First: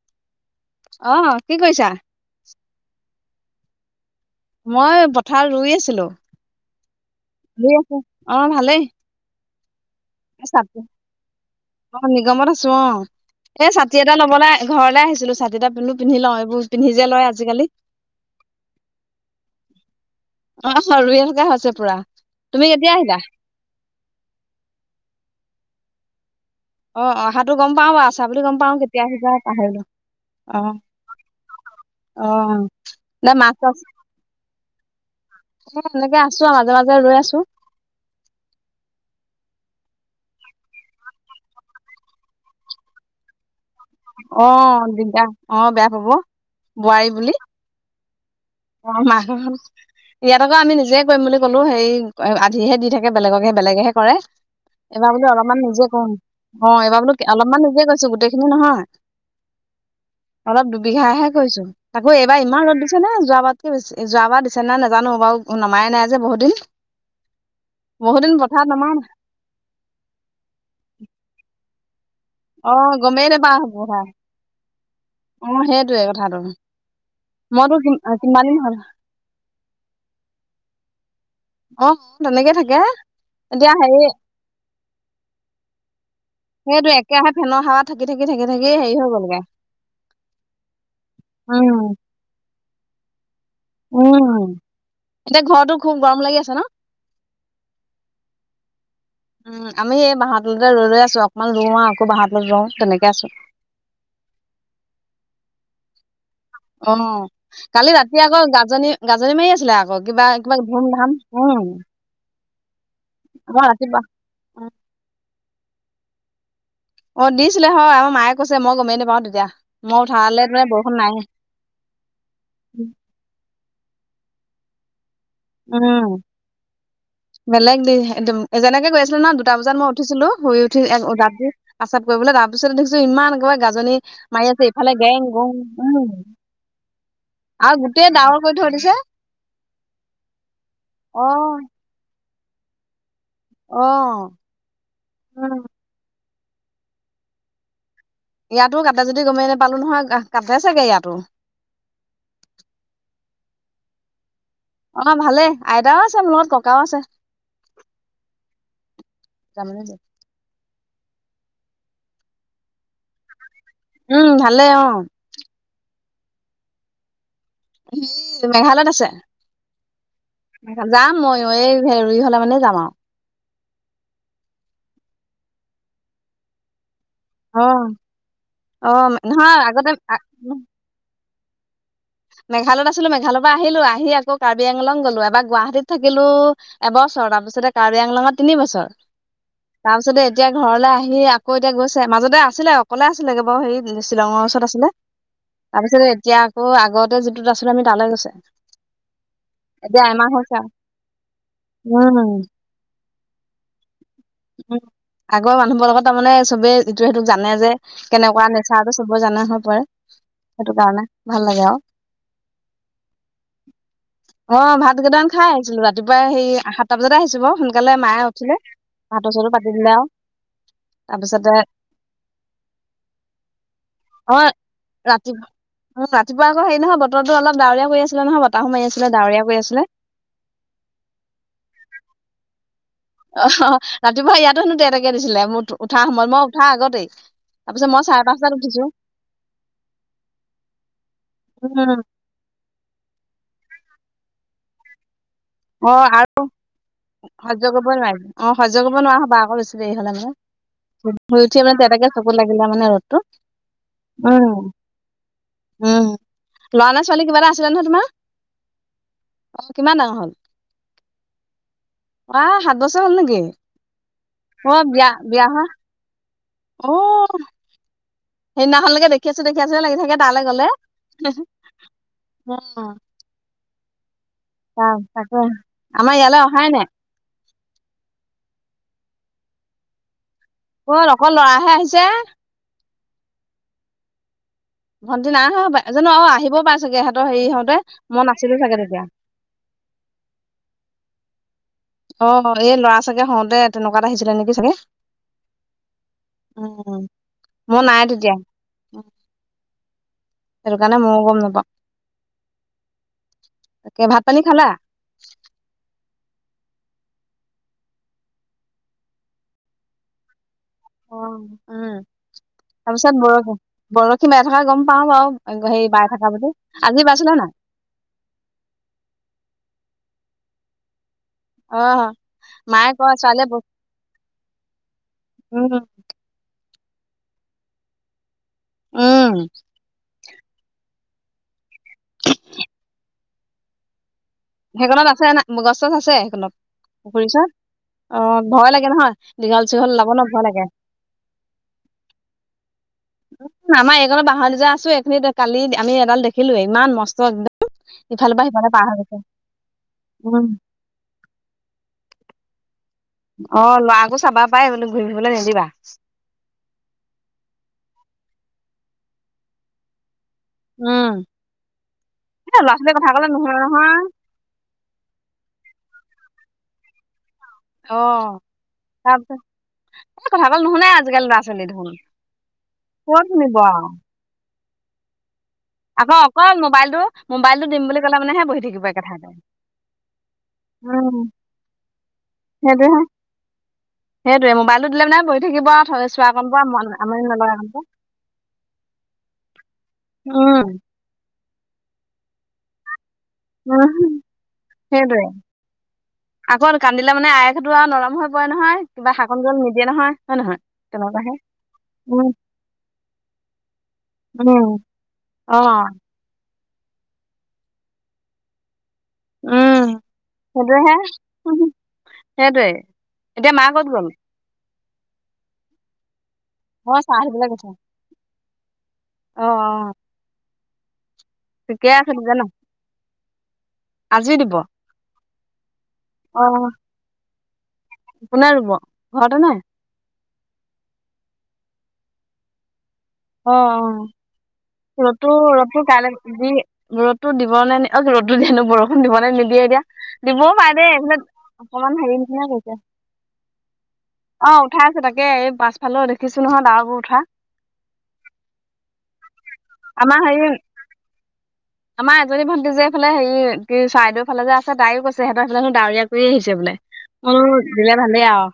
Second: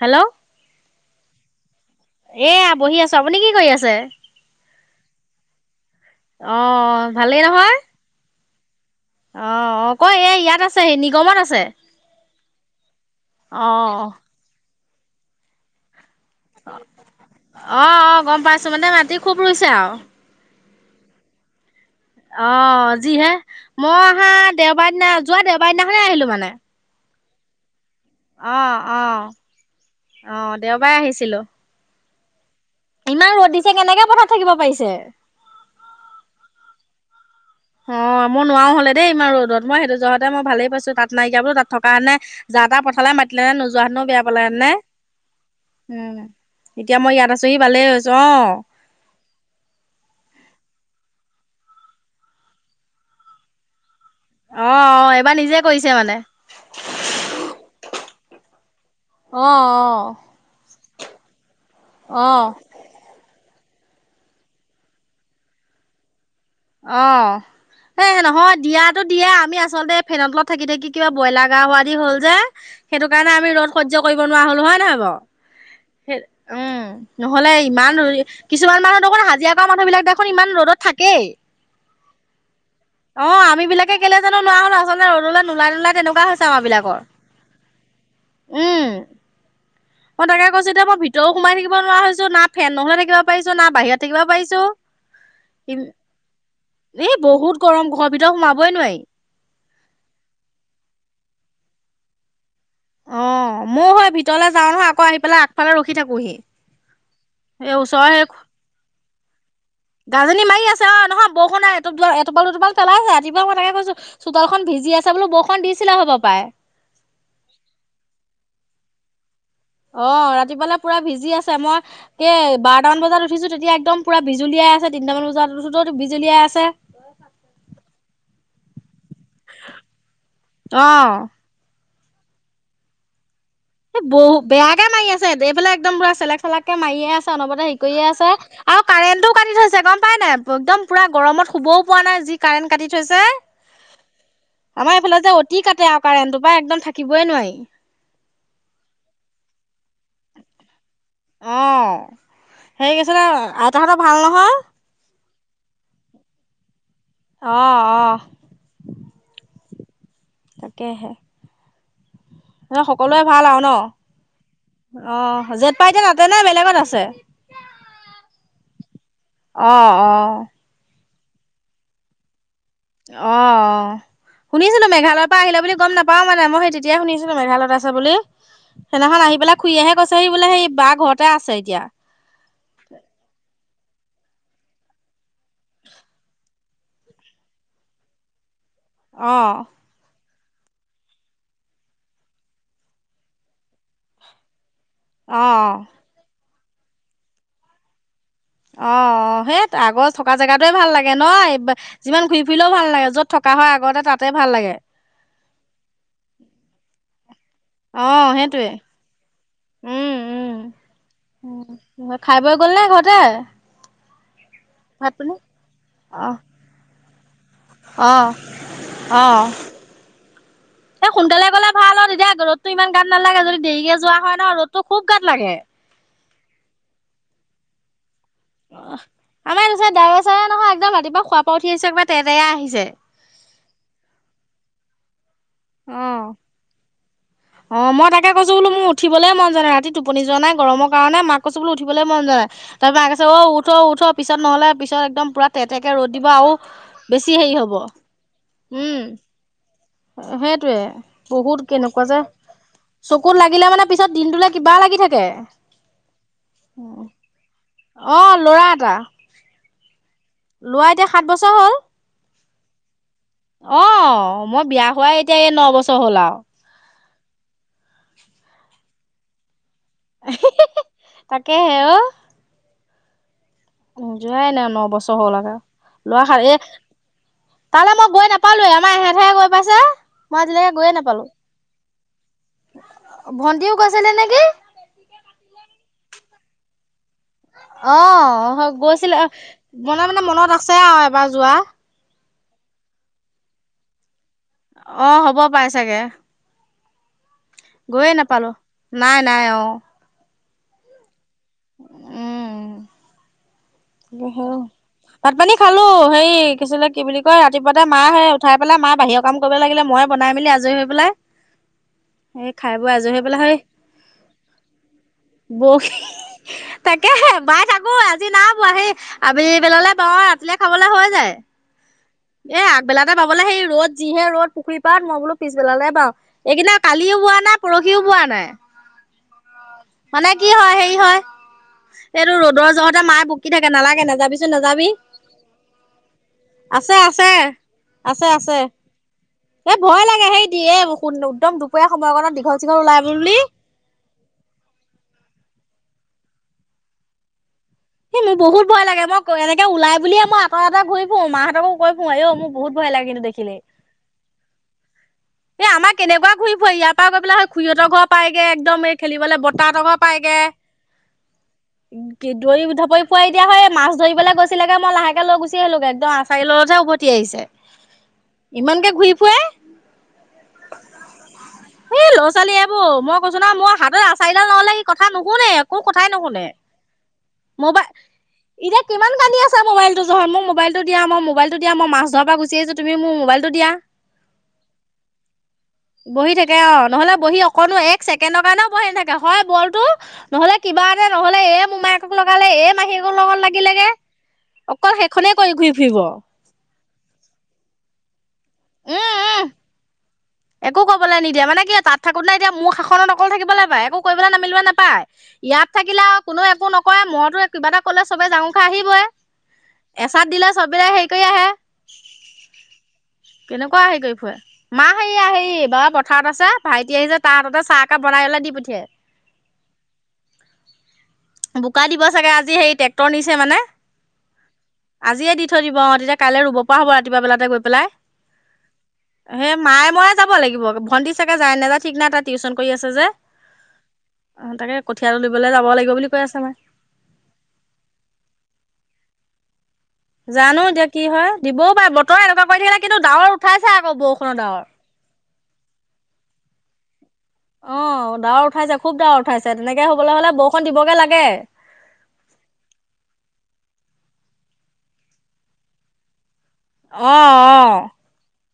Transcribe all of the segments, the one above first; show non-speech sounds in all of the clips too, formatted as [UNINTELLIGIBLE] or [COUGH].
Hello. আহ কি কৈছা? এয়া বহি আছো আপুনি কি কৰি আছে। মই পথাৰত ৰুই আছিলোঁ অ ভালেই নহয়? অ ভালেই। অ অ কয় এই ইয়াত আছে হি নিগমত আছে অ নিগমত আছো অ এ অ ছাতি এটা লবলে ঘৰলৈ আহিছিলোঁ ছাতিটা পালো। অ অ গম পাইছো মানে মাটি খুব ৰুইছে আৱ। অ ৰুইথকা হৈছে। পুৰা অ তুমি কেতিয়া আহিলা যিহে মই অহা দেওবাৰ দিনা যোৱা দেওবাৰ দিনাখনে আহিলো মানে অ অহাটো গ'ম। পাওঁ বাও আছা বুলি অ গম পাওঁ অ কেতিয়া আহিবা পাহৰিলোঁ অ দেওবাৰে আহিছিলো অ। ন ইমান ৰ'দ মাছ দিছে চাছ কেনেকে পথাত থাকিব পাৰিছে। এ এনেকে আছো আৰু মাজে মাজে ৰৈ আছো। অ মই নোৱাৰোও হলে দেই ইমান ৰ'দত মই সেইটো জহতে মই ভালেই পাইছো তাত নাইকিয়া বোল তাত থকাতেনে। যাটা পথালে মাতিলে হয় নো জোৱা হেতেনু বেয়া পালে অ হেতেন নে দিগদাৰ অ বেয়া পাব উম এতিয়া বোৱাৰী মই ইয়াত বুলি আছোহি ভালেই হৈছে অ মানুহ ইয়াত আকৌ আমি নিজে কৰিম বুলি কলো হে আধিহে দি থাকে বেলেগকহে বেলেগেহে কৰে অ', অ', এইবাৰ বোলো অলপমান নিজে কৰিছে কও মানে। অ এইবাৰ বোলো অলপমান নিজে কৰিছোঁ গোটেই খিনি নহয় অহ অহ বিঘাহে কৈছো আকৌ এইবাৰ ইমান ৰ'দ দিছে নহয় যোৱা বাত তে যোৱাবাৰ দিছে নাই নাজানো বাৰু নমাই নাই যে বহুত দিন অহ এ বহুত দিন নহয় পথাৰত নমা দিয়াতো নাই দিয়া আমি আচলতে ফেনৰ তলত থাকি থাকি কিবা ব্ৰইলাৰ গা হোৱা দি হল যে অ সেইটো গমেই কাৰণে আমি নাপাওঁ ৰ'দ সহ্য পথাৰ কৰিব নোৱাৰা হলো হয় নহয় বাঅ অ সেইটোয়ে সে কথাটো উম নহলে মইতো কি ইমান কিমান দিন হ'ল কিছুমান মানুহৰ দেখোন হাজিৰা কৰা মানুহ বিলাক দেখোন ইমান ৰ'দত থাকে অ তেনেকে থাকে অ আম এতিয়া বিলাকে হেৰি কেলে জানো লোৱাৰ হ'ল আচলতে ৰ'দলে নোলাই নোলাই তেনেকুৱা হৈছে আমাৰ সেইটো বিলাকৰ একেৰাহে ফেনৰ হাৱাত থাকি থাকি থাকি থাকি হেৰি উম। হৈ গ'লগে মই তাকে কৈছো এতিয়া মই ভিতৰো সোমাই থাকিব উম নোৱাৰা হৈছো না ফেন নহলে থাকিব পাৰিছো না বাহিৰত থাকিব উম পাৰিছো এতিয়া ঘৰতো খুব গৰম লাগি আছে ন এই বহুত গৰম ঘৰৰ ভিতৰত সোমাবই নোৱাৰি উম আমি এই বাঁহতলতে ৰৈ ৰৈ আছো অকনমান ৰোও আকৌ বাঁহতলতে ৰওঁ তেনেকে আছো অ মও হয় ভিতৰলে যাও নহয় আকৌ আহি পেলাই আগফালে ৰখি থাকোহি অ এই কালি ৰাতি আকৌ গাজনি গাজনি মাৰি আছি গাজনী মাৰি আছে অ নহয় বৰষুণ আৱ এটোপাল দুটোপাল পেলাইছে ৰাতিপুৱা মই আমাৰ তাকে কৈছো ৰাতিপুৱা চোতালখন ভিজি আছে বোলো বষন দিছিলে হব পাই। অ দিছিলে হয় আমাৰ মায়ে কৈছে মই গমেই নেপাওঁ তেতিয়া। মই অ উঠালে মানে ৰাতিপোৱালে বৰষুণ পুৰা নাই ভিজি আছে। মই কে বাৰটামান বজাত উঠিছো তেতিয়া একদম পুৰা বিজুলীয়াই আছে তিনটামান বজাত উচটো উম বিজুলীয়াই আছে। বেলেগ দি দিম। যেনেকে গৈ আছিল ন দুটা বজাত মই উঠিছিলো। শুই উঠি অ' [UNINTELLIGIBLE] পাচাব কৰিবলে। তাৰ পিছত দেখিছো ইমান একেবাই এ বহু বেয়াকে মাৰি আছে। এইফালে একদম উম পুৰা চেলেক চালাকে মাৰিয়ে আছে। অনবৰতে আৰু সেই কয়ে গোটেই আছে। ডাৱৰ কৰি থৈ আৰু দিছে কাৰেণ্টও কাটি থৈছে গম পাই নাই। একদম পুৰা অ গৰমত শুবও পোৱা নাই যি কাৰেণ্ট কাটি থৈছে। অ আমাৰ এইফালে যে উম অতি কাটে আৱ কাৰেন্টো। বা একদম থাকিবই নোৱাৰি। ইয়াতো কাটে যদি গমেই নাপালো নহয়। কাটে চাগে ইয়াত। অ সেই আছিলে আইতাহতৰ ভাল নহয়? অ ভালে আইতাও আছে, মোৰ লগত ককাও আছে। অ অ। তামানে যে। তাকেহে। সকলোৱে ভাল আৰু ন? উম ভালে অ অ যত পাই তাত। তেনে বেলেগত আছে। সি মেঘালয়ত আছে। অ অ। যাম মইও এই হেৰি হলে মানে যাম। আৰু অ শুনিছিলো মেঘালয় পা আহিলে বুলি গম নাপাও মানে। মই সেই তেতি তেতিয়াই শুনিছো অ মেঘালয়ত আছে বুলি। অ সেইদিনাখন আহি পেলাই নহয় আগতে খুইয়েহে কৈছে সি বোলে সেই বা ঘৰত তা আছে এতিয়া। মেঘালয়ত আছিলো, মেঘালয় পা আহিলো, আহি আকৌ কাৰ্বি আংলং গলো, এবাৰ গুৱাহাটীত থাকিলো এবছৰ, তাৰপিছতে কাৰ্বি আংলঙত তিনি বছৰ। অহ। তাৰপিছতে এতিয়া ঘৰলে আহি আকৌ এতিয়া গৈছে। মাজতে আছিলে অকলে আছিলে কে বাও। হেৰি শ্বিলঙৰ ওচৰত আছিলে। অ', তাৰপিছতে এতিয়া আকৌ আগতে যিটোত আছিলো আমি তালৈ গৈছে। অ অ। সেই এতিয়া আগৰ এমাহ থকা হৈছে জেগাটোয়ে ভাল লাগে ন। যিমান উম ঘূৰি ফুৰিলেও ভাল লাগে। য'ত থকা হয় আগতে তাত। উ। আগৰ মানুহবোৰ লগত তাৰমানে চবেই ইটোৱে হিতুক জানে যে অ', কেনেকুৱা সেইটোৱে নেচাৰটো চবে জানে হৈ পৰে। উম, উম, সেইটো কাৰণে ভাল লাগে আও। উম, খাই বৈ গ'লনে ঘৰতে? অ ভাত কেইটামান খাই আহিছিলো ৰাতিপুৱাই অ', হেই সাতটা বজাতে আহিছো বাৱ। সোনকালে মায়ে অ', উঠিলে। ভাত চৌটো পাতি দিলে আও। এ সোনকালে গ'লে ভাল আৰু তেতিয়া ৰ'দতটো ইমান গাত নালাগে। যদি দেৰিকে যোৱা হয় ন ৰ'দতটো খুব ৰাতি গাত লাগে। অ ৰাতিপুৱা আকৌ হেই নহয়। বতৰতো অলপ ডাৱৰীয়া কৰি আছিলে নহয়। বতাহো মাৰি অহ। আছিলে ডাৱৰীয়া কৰি আমাৰ এইটো আছিলে চাইড ডাৱৰ চাৱৰ নহয়। একদম ৰাতিপুৱা খোৱাপা উঠি আহিছে একবাৰ তেৰতেৰা আহিছে। অ ৰাতিপুৱা ইয়াতো হেনো তে তেকে দিছিলে। মোৰ উঠা অ', সময় মই উঠা আগতেই। অ তাৰপিছত মই চাৰে তাকে কৈছো পাঁচটাত বোলো উঠিছো মোৰ উঠিবলে মন যোৱা নাই। ৰাতি টোপনি যোৱা নাই গৰম কাৰণে। মাক কৈছো বোলো উম, উঠিবলে মন যোৱা নাই। তাপা আকছে, অ উঠ উঠ পিছত নহলে পিছত একদম পুৰা তেতেকে অ', ৰ'দ দিব আৰু আউ বেছি হেই সহ্য হ'ব। কৰিব নোৱাৰিম অ', সহ্য কৰিব উম। নোৱাৰা হ'বা আকৌ বেছি দেৰি হ'লে মানে। সেটোৱে। শুই উঠি বহুত মানে কেনেকুৱা তেতিয়াকে যে। চকুত লাগিলে মানে ৰ'দটো। উম, লাগি থাকে। উম, লৰা না ছোৱালী কিবাৰ এটা আছিলে নহয় তোমাৰ? অ লৰা এটা। অ' কিমান ডাঙৰ হ'ল? লৱা এতিয়া সাত বছৰ হ'ল। উৱা সাত বছৰ। হ'ল নেকি? অ মই বিয়া হোৱা এতিয়া এই ন বছৰ হ'ল আৰু অহ। সেইদিনাখনলৈকে দেখি আছো দেখি আছো লাগি থাকে তালছ গলে তাকেহে অ উ। যোৱাই নাই নবছৰ হ'লে আমাৰ ল'ৰা ইয়ালৈ হাল এ অহাই নাই। তালৈ মই গৈ নাপ। পালে আমাৰ এহেত হে গৈ পাইছে। মই আজিলৈকে গৈয়ে অ নাপালো অকল লৰাহে আহিছে। ভন্টিও গৈছিলে নেকি? ভণ্টি নাই অহা সপায় জানো অ আহিব পাইছেগেহেত। অ গৈছিলে মানে মানে মনত আছে আৰু এবাৰ যোৱা অ এই ল'ৰা চাগে হওঁতে তেনেকুৱাত আহিছিলে নেকি? চাগে। অ হ'ব পাই চাগে। অ গৈয়ে নাপালো নাই নাই অ। সেইটো কাৰণে ময়ো গম নাপাওঁ। উম তাকে ভাত পানী খালা? ভাত পানী খালো হেৰি কিছিলে কি বুলি কয় ৰাতিপুৱাতে মাহে উঠাই পেলাই মা বাহিৰৰ কাম কৰিব লাগিলে মইে বনাই মেলি আজ। আজৰি হৈ পেলাই। অ', উম এই খাই বৈ তাৰ আজৰি পিছত হৈ পেলাই বৰশী সেই বৰশী বাই থকা গম পাও বাৰু সেই বাই থকা বুলি আজি তাকে হে বাইছিলে নাই বাই তকৌ আজি না বোৱা আহি আবেলি বেলালে বওঁ ৰাতিলে খাবলে হৈ যায়। অ এ মায়ে আগবেলাতে কয় বাবলে ছোৱালীয়ে সেই ৰ'দ যিহে ৰ'দ পুখুৰী পাৰত মই বোলো উম পিছবেলালে বাওঁ এইকেইনা কালিও বোৱা নাই পৰহিও বোৱা নাই। উম। মানে কি হয় হেৰি হয় এইটো ৰ'দৰ জহতে মায়ে বকি থাকে নালাগে নাযাবি। সেইখনত আছে না গছ চছ আছে সেইখনত আছে পুখুৰী আছে ওচৰত। অ আছে আছে ভয় লাগে নহয় দীঘল এ চীঘল ভয় ওলাব ন লাগে হেই দিয়ে সেই একদম দুপৰীয়া সময়কণত দীঘল চীঘল ওলাই। বুলি আমাৰ এইকনৰ বাহাটোজা আছো এইখিনি কালি আমি এডাল দেখিলো ইমান মস্ত। সেই মোৰ ইফালৰ পৰা বহুত সিফালে পাৰ ভয় হৈ লাগে গৈছে মই এনেকে ওলাই বুলিয়ে মই উম আঁতৰে আঁতৰে ঘূৰি ফুৰও মাহঁতকো কৈ পোওঁ আযৈ মোৰ বহুত। ভয় লাগে কিন্তু দেখিলে অ লৰা আকৌ চাবা পাই বুলো। এ আমাৰ কেনেকুৱা ঘূৰি ফুৰে ইয়াৰ পৰা গৈ পেলাই হয় খুৰহঁতৰ ঘৰ পায়গে একদম খেলিবলৈ বতাহত ঘৰ পায়েগে। উম এ দৌৰি ল'ৰা ছোৱালীয়ে ধাপৰি কথা ক'লে পুৱাই দিয়া নুশুনে হয় মাছ নহয় ধৰিবলৈ গৈছিলেগে মই লাহেকে লৈ গুচি আহিলো একদম [UNINTELLIGIBLE] চাৰি লতহে উভতি আহিছে অ ইমানকে ঘূৰি তাৰপিছত ফুৰে এই কথা ক'লে নুশুনে আজিকালি ল'ৰা ছোৱালী দেখোন এ ল'ৰা ছোৱালী এইবোৰ ক'ত মই কৈছো ন শুনিব মই আৰু হাততে এচাৰি ডাল নহ'লে কি কথা নুশুনে‌ একো কথাই আকৌ নুশুনে। অকল মোবাইলটো মোবাইলটো দিম মবাই বুলি ক'লে মানেহে বহি এতিয়া থাকিব কিমান একেঠাইতে। কান্দি আছে মবাইল টো জহত মোৰ মবাইল মটো দিয়া মই মোবাইলটো দিয়া মই মছ ধৰা পৰা গুছি আহিছোঁ তুমি সেইটোহে মোৰ মবাইলটো দিয়া সেইটোৱে মোবাইল তু দিলে বহি থাকিব থ চোৱা বহি কণ প থাকে অ মন নহ'লে আমনি বহি নলগা কাম অকনো যে। এক ছেকেণ্ডৰ কাৰণেও বহি নাথাকে হয় বলটো নহলে কিবা এটা নহলে এ মোমায়েকক লগালে এই মাহিয়েকক লগত লাগিলেগে অকল সেইটোৱে সেইখনেই কৰি ঘূৰি ফুৰিব আকৌ কান্দিলে মানে আই সেইটো আৰু নৰম হৈ নহয় কিবা উম শাকন উম গ্ৰহণ নিদিয়ে নহয়। হয় নহয়? একো কবলৈ তেনেকুৱাহে নিদিয়ে মানে কি তাত থাকোত উম না এতিয়া মোৰ শাসনত অকল থাকিবলৈ পায় একো কৰিবলৈ নামিবলৈ উম নাপায়। অ ইয়াত থাকিলে আৰু কোনো একো নকৰে মৰতো কিবা এটা কলে চবে জাঙুৰ খাই আহিবই উম এচাত দিলে চবৰাই সেইটোহে হেৰি কৰি আহে সেইটোৱে এতিয়া মা কেনেকুৱা ক'ত হেৰি গ'ল? কৰি ফুৱে মা হে আহে বাবা পথাৰত আছে আছে অ ভাইটি আহিছে চাহ তাহ দিবলৈ হাততে গৈছে চাহ‌একাপ বনাই পেলায় দি পঠিয়াই অ অ বোকা ঠিকে দিব আছে চাগে তেতিয়াহ'লে আজি সেই ট্ৰেক্টৰ নিছে মানে আজি দিব আজিয়ে দি থৈ দিব অ তেতিয়া কাইলৈ অ ৰুব পৰা হ'ব ৰাতিপুৱা বেলাতে গৈ পেলাই কোনে ৰুব ঘৰতে নে? হে মায়ে ময় যাব লাগিব ভন্টি চাগে যায় নেযায় ঠিক নাই এটা টিউচন কৰি আছে যে। অ অ তাকে কঠীয়া ৰ'দো তুলিবলৈ যাব ৰ'দটো লাগিব বুলি কাইলৈ কৈ আছে মায়ে য ৰদো দিব নে নে অ ৰ'দো দিয়ে নো বৰষুণ দিব নে নিদিয়ে এতিয়া দিবও জানো পাৰে এতিয়া দেই কি এইফালে হয় দিবও পাৰে অকমান হেৰি বতৰৰে এনেকুৱা নিচিনা কৰি কৰিছে থাকিলে কিন্তু ডাৱৰ উঠাইছে আকৌ বৰষুণৰ ডাৱৰ ছে তাকে এই পাছফালে দেছো নহয় দা বোৰ অ দাৱৰ উঠাইছে খুব ডাৱৰ উঠাইছে তেনেকে হবলৈ আমাৰ হলে হেৰি বৰষণ দিবগে লাগে। আমাৰ এজনী ভণ্টি যে এফালে হেৰি কি চাইদেউৰ ফালে যে আছে তাইও কৈছে তাহাঁতৰ সেইফালে ডাৱৰীয়া কৰি আহিছে বোলে অ' মো অ' দিলে ভালেই আৰু।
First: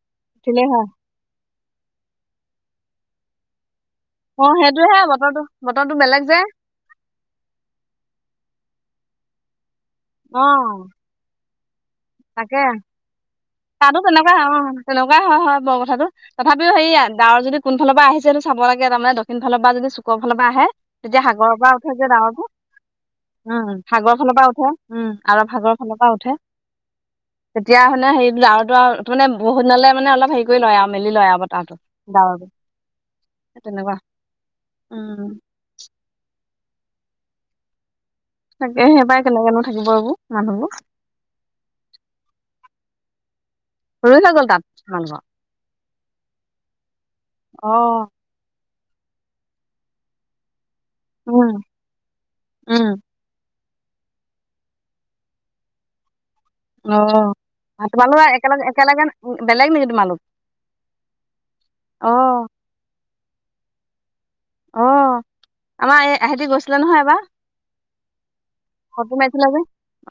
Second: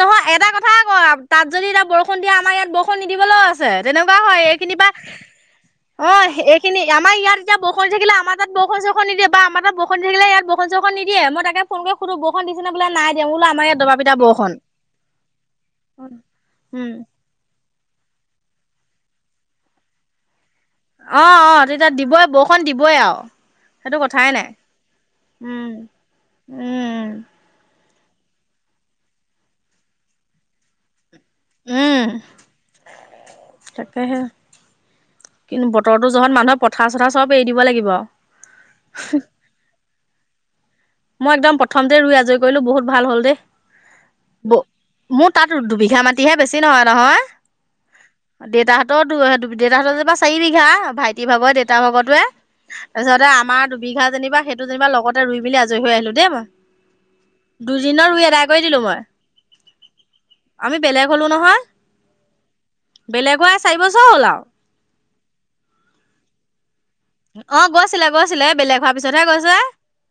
নহয় এটা উঠিলেই কথা হয় ক তাত যদি এতিয়া বৰষুণ দিয়ে আমাৰ ইয়াত বৰষুণ নিদিবলৈও আছে। যেনেকুৱা হয় অ এই কিনিবা। সেইটোহে বতৰটো বতৰটো অ বেলেগ যে সেইখিনি আমাৰ ইয়াত যেতিয়া বৰষুণ থাকিলে আমাৰ তাত বৰষুণ চৰষুণ নিদিয়ে। বা আমাৰ তাত বৰষুণ দি থাকিলে ইয়াত অ বৰষুণ চৰষুণ নিদিয়ে মই তাকে ফোন কৰি সোধু বৰষুণ তাকে দিছে নে বোলে নাই দিয়া বোলো আমাৰ ইয়াত দবা তাতো পিতা তেনেকুৱা বৰখন অ তেনেকুৱাই হয় হয় বৰ কথাটো তথাপিও উম, হেয়া ডাৱৰ যদি যদি কোন ফালৰ পৰা আহিছে সেইটো চাব লাগে তাৰমানে দক্ষিণ ফালৰ পৰা যদি চুকৰ ফালৰ পৰা আহে তেতিয়া অ সাগৰৰ অ পৰা তেতিয়া উঠে যে দিবই ডাৱৰটো বৰষুণ দিবই আৰু উম সেইটো সাগৰৰ কথাই ফালৰ নাই পৰা উঠে উম আৰৱ উম সাগৰৰ উম এতিয়া মানে হেৰি আৰুটো আৰু তাৰে বহুত দিনলে মানে অলপ হেৰি কৰি লয় আৰু। মেলি লয় আব উম তাহোই তেনেকুৱা তাকেহে উ কিন্তু বতৰো যহত মানুহে পথাৰ চথাৰ চব এৰি দিব লাগিব আৰু তাকে সেই পাই কেনেকেনো থাকিব এইবোৰ মানুহবোৰ মই একদম প্ৰথমতে ৰুই আজৰি কৰিলো বহুত ভাল হ'ল দেই ৰুই হৈ গ'ল ব তাত তোমালোকৰ মোৰ তাত দুবিঘা মাটিহে বেছি নহয় অ নহয় দেটা তঁতৰ দেউতাহঁতৰ যেপা চাৰি বিঘা ভাইটিৰ ভাগৰ উম দেউতাৰ ভাগতে উম তাৰপিছতে আমাৰ বিঘা যেনিবা সেইটো যেনিবা লগতে ৰুই মেলি আজৰি হৈ আহিলো দেই ম অ তোমালোক কৰি একেলগে দিলো মই একেলগে বেলেগ নেকি তোমালোক আমি বেলেগ হলো নহয় অ বেলেগ হৈ চাৰি বছ অ আমাৰ এই আহেতি গৈছে। অ গৈছিলে গৈছিলে বেলেগ হোৱাৰ ফটো পিছতহে মাৰিছিলে গৈছে যে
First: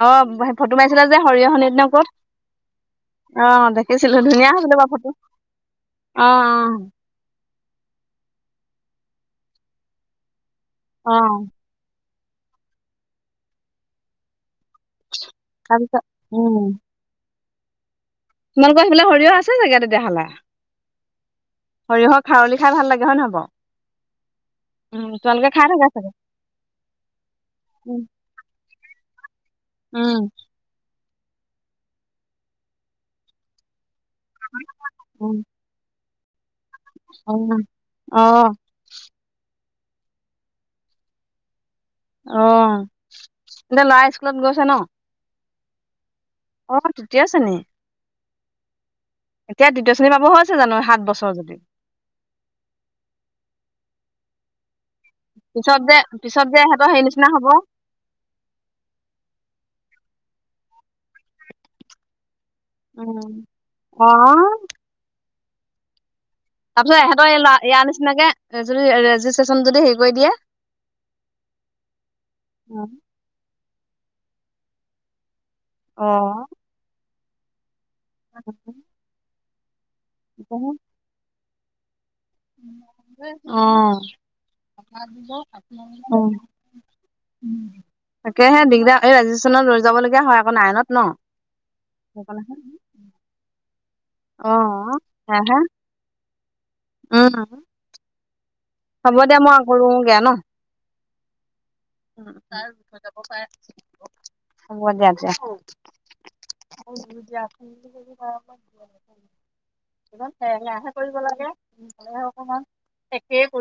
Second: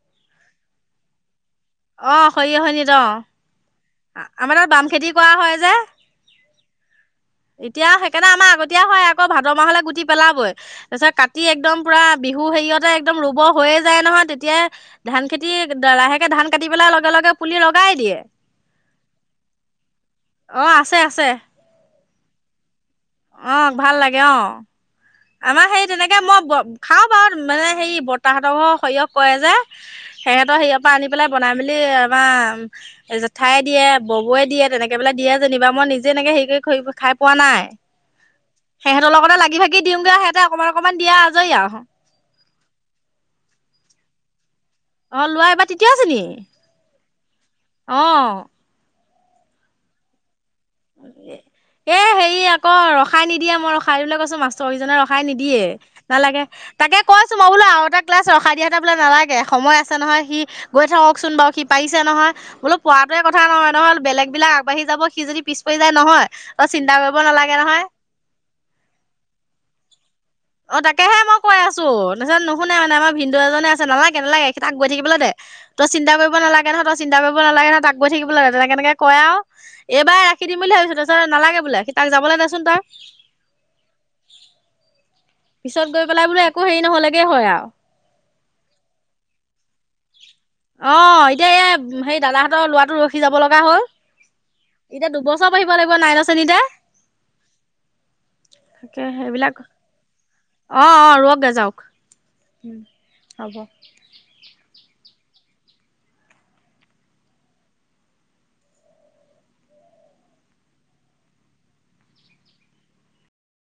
অ সে ফটো মাৰিছিলা যে সৰিয়হ হেদিনা অ সৰিয়হনিত ওপৰত অ দেখিছিলো ধুনীয়া আমাৰ তাত হব বাম খেতি কৰা হয় যে অহ অ এতিয়া সেইকাৰণে আমাৰ আগতীয়া হয় আকৌ ভাদ মাহলে গুটি পেলাবই তাৰপিছত অ অ কাটি একদম পুৰা বিহু হেৰিয়তে একদম ৰুব হৈয়ে যায় নহয় তেতিয়াই ধান খেতি তাৰপিছত লাহেকে ধান উম কাটি পেলাই লগে লগে পুলি লগাই দিয়ে তোমালোকৰ সেইফালে সৰিয়হ আছে চাগে তেতিয়া হলে অ আছে আছে সৰিয়হৰ খাৰলি খাই ভাল লাগে হয় নহয় অ ভাল লাগে অ বাও উম তোমালোকে আমাৰ খাই সেই থাকা চাগে তেনেকে মই খাওঁ বাৰু মানে হেৰি উম বতাহতৰ সৰিয়ক কয় যে সিহঁতৰ সিয়ৰ পৰা আনি পেলাই বনাই মেলি আমাৰ জেঠাই দিয়ে ববয়ে দিয়ে তেনেকেবোলে দিয়ে উম যেনিবা মই নিজে এনেকে হে কৰি খাই পোৱা নাই উম অ অ সিহঁতৰ লগতে লাগি ভাগ দিমগে সেত অকমান অকমান দিয়া আজৰি আৰু অ এতিয়া ল'ৰা স্কুলত গৈ অ লোৱা এইবাৰ তৃতীয় শ্ৰেণী অ তৃতীয় শ্ৰেণী অ এতিয়া দ্বিতীয় শ্ৰেণী পাব হল এ এ হেৰি আকৌ ৰসাই নিদিয়ে মই ৰসাই বোলে কৈছো মাষ্টৰ [UNINTELLIGIBLE] নে ৰখাই নিদিয়ে পিছত যে নালাগে, পিছত যে ইহঁতৰ তাকে হেৰি নিচিনা কৈছো হ'ব মই বোলো আৰু এটা ক্লাছ ৰখাই দিয়া এটা বোলে নালাগে সময়। [UNINTELLIGIBLE] আছে নহয় সি। গৈ থাককচোন বাৰু সি পাৰিছে নহয়, বোলো পোৱাটোৱে উম কথা নহয় নহয় অ বেলেগবিলাক আগবাঢ়ি যাব সি যদি। [UNINTELLIGIBLE] কৰি যায় নহয়। তই চিন্তা তাৰপিছত কৰিব নালাগে ইহঁতৰ নহয় এাৰ নিচিনাকে যদি ৰেজিষ্ট্ৰেশচন যদি হেৰি কৰি দিয়ে। অ তাকেহে মই কৈ আছো তাৰপিত নুশুনে অ', মানে আমাৰ ভিন্দু এজনে আছে নালাগে নালাগে তাক গৈ থাকিবলৈ দে। তই চিন্তা কৰিব নালাগে নহয় তই চিন্তা কৰিব নালাগে নহ তাক গৈ থাকিব লাগে তেনেক কেনেকে কয় আৰু। এইবাৰ ৰাখি দিম বুলি ভাবিছো তাৰপিছত নালাগে বোলে তাক যাবলৈ দেচোন তই অহ। পিছত গৈ অ, পেলাই বোলে একো হেৰি নহ'লেগে হয় আৰু তাকেহে দিগদাৰ এই ৰাজস্থানত লৈ যাব লাগিব। অ এতিয়া এই সেই দাদাহঁতৰ লৰাটো ৰখি যাব লগা হ'ল। অ', এতিয়া দুবছৰ পঢ়িব লাগিব নাই ন শ্ৰেণীতে। অ। তাকে সেইবিলাক, অ অ ৰুঅগগে [UNINTELLIGIBLE] যাওক। উ কাৰ হ'ব যাব হব দিয়া। [UNINTELLIGIBLE] অ জ আখ ব। হেৰেগা হে কৰিব লাগে, স অকমান একেই কৰি। [UNINTELLIGIBLE]